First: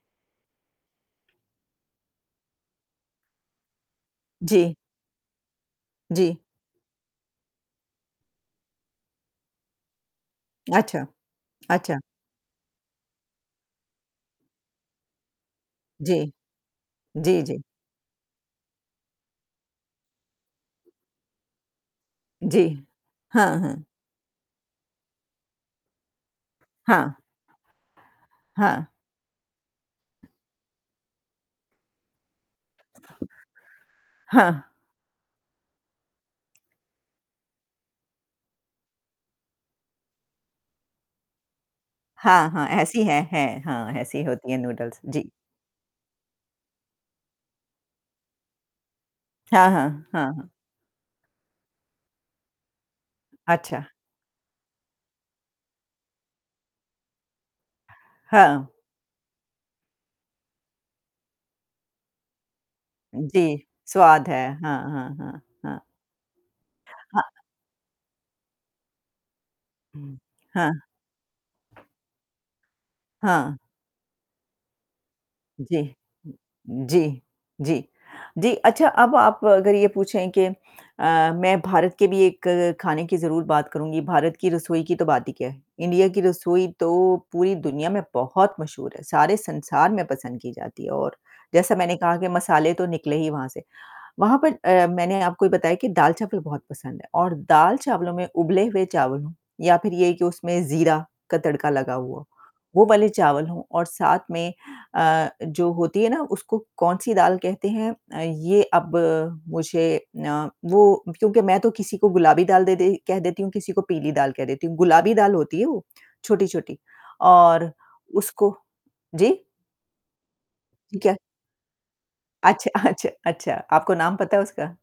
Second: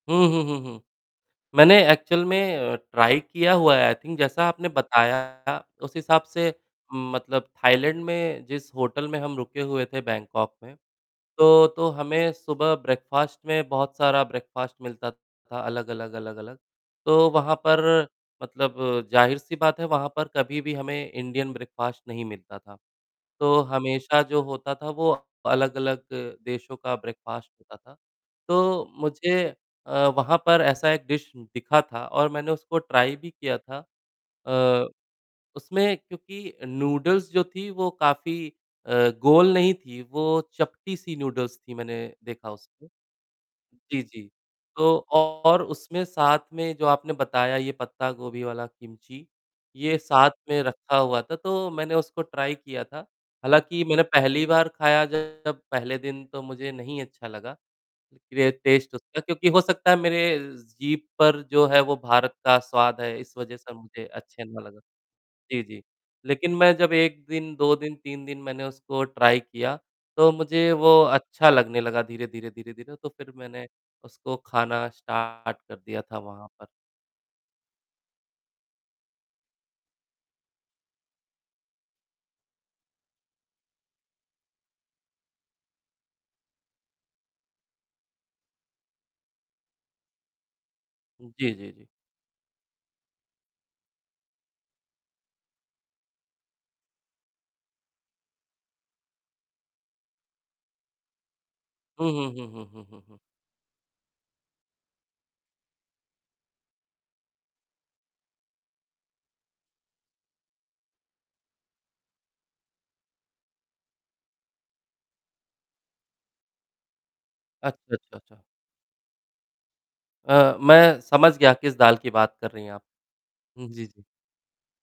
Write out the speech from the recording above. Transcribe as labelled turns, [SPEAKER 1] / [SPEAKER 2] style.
[SPEAKER 1] हुँ, हुँ, हुँ, हुँ। मैंने एक्चुअल में अ, ट्राई किया हुआ है आई थिंक जैसा आपने
[SPEAKER 2] जी।
[SPEAKER 1] बताया उस हिसाब
[SPEAKER 2] जी।
[SPEAKER 1] से मतलब, थाईलैंड में जिस होटल में हम रुके हुए थे बैंगकॉक में
[SPEAKER 2] अच्छा,
[SPEAKER 1] तो तो
[SPEAKER 2] अच्छा।
[SPEAKER 1] हमें सुबह ब्रेकफास्ट में बहुत सारा ब्रेकफास्ट मिलता था अलग-अलग,
[SPEAKER 2] जी,
[SPEAKER 1] अलग-अलग, तो
[SPEAKER 2] जी,
[SPEAKER 1] वहाँ
[SPEAKER 2] जी।
[SPEAKER 1] पर मतलब ज़ाहिर-सी बात है वहाँ पर कभी भी हमें इंडियन ब्रेकफास्ट नहीं मिलता
[SPEAKER 2] जी,
[SPEAKER 1] था,
[SPEAKER 2] हाँ,
[SPEAKER 1] तो
[SPEAKER 2] हाँ।
[SPEAKER 1] हमेशा जो होता था वो अलग-अलग देशों का
[SPEAKER 2] हाँ।
[SPEAKER 1] ब्रेकफास्ट होता था। तो
[SPEAKER 2] हाँ।
[SPEAKER 1] मुझे अ, वहाँ पर ऐसा एक डिश दिखा था और मैंने उसको ट्राई भी किया था।
[SPEAKER 2] हाँ।
[SPEAKER 1] अ, उसमें क्योंकि नूडल्स जो थी वो काफ़ी अ, गोल नहीं थी वो चपटी-सी नूडल्स थी मैंने
[SPEAKER 2] हाँ,
[SPEAKER 1] देखा
[SPEAKER 2] हाँ,
[SPEAKER 1] उसको
[SPEAKER 2] ऐसी है, है। हाँ,
[SPEAKER 1] जी,
[SPEAKER 2] ऐसी
[SPEAKER 1] जी,
[SPEAKER 2] होती है
[SPEAKER 1] तो
[SPEAKER 2] नूडल्स जी।
[SPEAKER 1] और उसमें साथ में जो आपने बताया ये पत्ता-गोभी वाला किमची,
[SPEAKER 2] हाँ,
[SPEAKER 1] ये
[SPEAKER 2] हाँ, हाँ,
[SPEAKER 1] साथ
[SPEAKER 2] हाँ।
[SPEAKER 1] में रखा हुआ था तो मैंने उसको ट्राई किया था।
[SPEAKER 2] अच्छा।
[SPEAKER 1] हालाँकि मैंने पहली बार ख़ाया जब पहले दिन तो मुझे नहीं अच्छा लगा, ये
[SPEAKER 2] हाँ।
[SPEAKER 1] टेस्ट उसका क्योंकि हो सकता है मेरे जीभ पर जो है वो भारत का स्वाद है इस वजह
[SPEAKER 2] जी,
[SPEAKER 1] से मुझे
[SPEAKER 2] स्वाद
[SPEAKER 1] अच्छा
[SPEAKER 2] है,
[SPEAKER 1] नहीं लगा।
[SPEAKER 2] हाँ, हाँ, हाँ,
[SPEAKER 1] जी,
[SPEAKER 2] हाँ।
[SPEAKER 1] जी, लेक़िन मैं जब 1
[SPEAKER 2] हाँ।
[SPEAKER 1] दिन, 2 दिन, 3 दिन मैंने उसको ट्राई किया, तो
[SPEAKER 2] हाँ।
[SPEAKER 1] मुझे वो अच्छा लगने लगा धीरे-धीरे धीरे-धीरे तो फ़िर
[SPEAKER 2] हाँ।
[SPEAKER 1] मैंने उसको ख़ाना स्टार्ट कर
[SPEAKER 2] जी,
[SPEAKER 1] दिया था वहाँ पर।
[SPEAKER 2] ज जी, जी, जी, अच्छा अब आप अगर ये पूछे कि अ, मैं भारत के भी एक ख़ाने की ज़रूर बात करूँगी, भारत की रसोई की तो बात ही क्या है। इंडिया की रसोई तो पूरी दुनिया में बहुत मशहूर है, सारे संसार में पसंद की जाती है और
[SPEAKER 1] जी, जी,
[SPEAKER 2] जैसा
[SPEAKER 1] जी।
[SPEAKER 2] मैंने कहा कि मसाले तो निकले ही वहाँ से। वहाँ पर अ, मैंने आपको ये बताया कि दाल-चावल बहुत पसंद है और दाल-चावलों में उबले हुए चावल हो या फ़िर ये कि उसमें ज़ीरा का तड़का लगा
[SPEAKER 1] हुँ,
[SPEAKER 2] हुआ
[SPEAKER 1] हुँ,
[SPEAKER 2] हो।
[SPEAKER 1] हुँ, हुँ,
[SPEAKER 2] वो
[SPEAKER 1] हुँ, हुँ,
[SPEAKER 2] वाले
[SPEAKER 1] हुँ।
[SPEAKER 2] चावल हो और साथ में अ, जो होती है ना उसको कौन-सी दाल कहते हैं अ, ये अब मुझे अ, वो क्योंकि मैं तो किसी को गुलाबी दाल दे कह देती हूँ किसी को पीली दाल कह देती हूँ, गुलाबी दाल होती है वो, छोटी-छोटी और
[SPEAKER 1] अच्छा, अच्छा, अच्छा।
[SPEAKER 2] उसको जी?
[SPEAKER 1] अ, मैं
[SPEAKER 2] ठीक है।
[SPEAKER 1] समझ गया किस दाल की बात कर रही
[SPEAKER 2] अच्छा,
[SPEAKER 1] हैं आप।
[SPEAKER 2] अच्छा अच्छा
[SPEAKER 1] हुँ, जी,
[SPEAKER 2] आपको
[SPEAKER 1] जी।
[SPEAKER 2] नाम पता है उसका?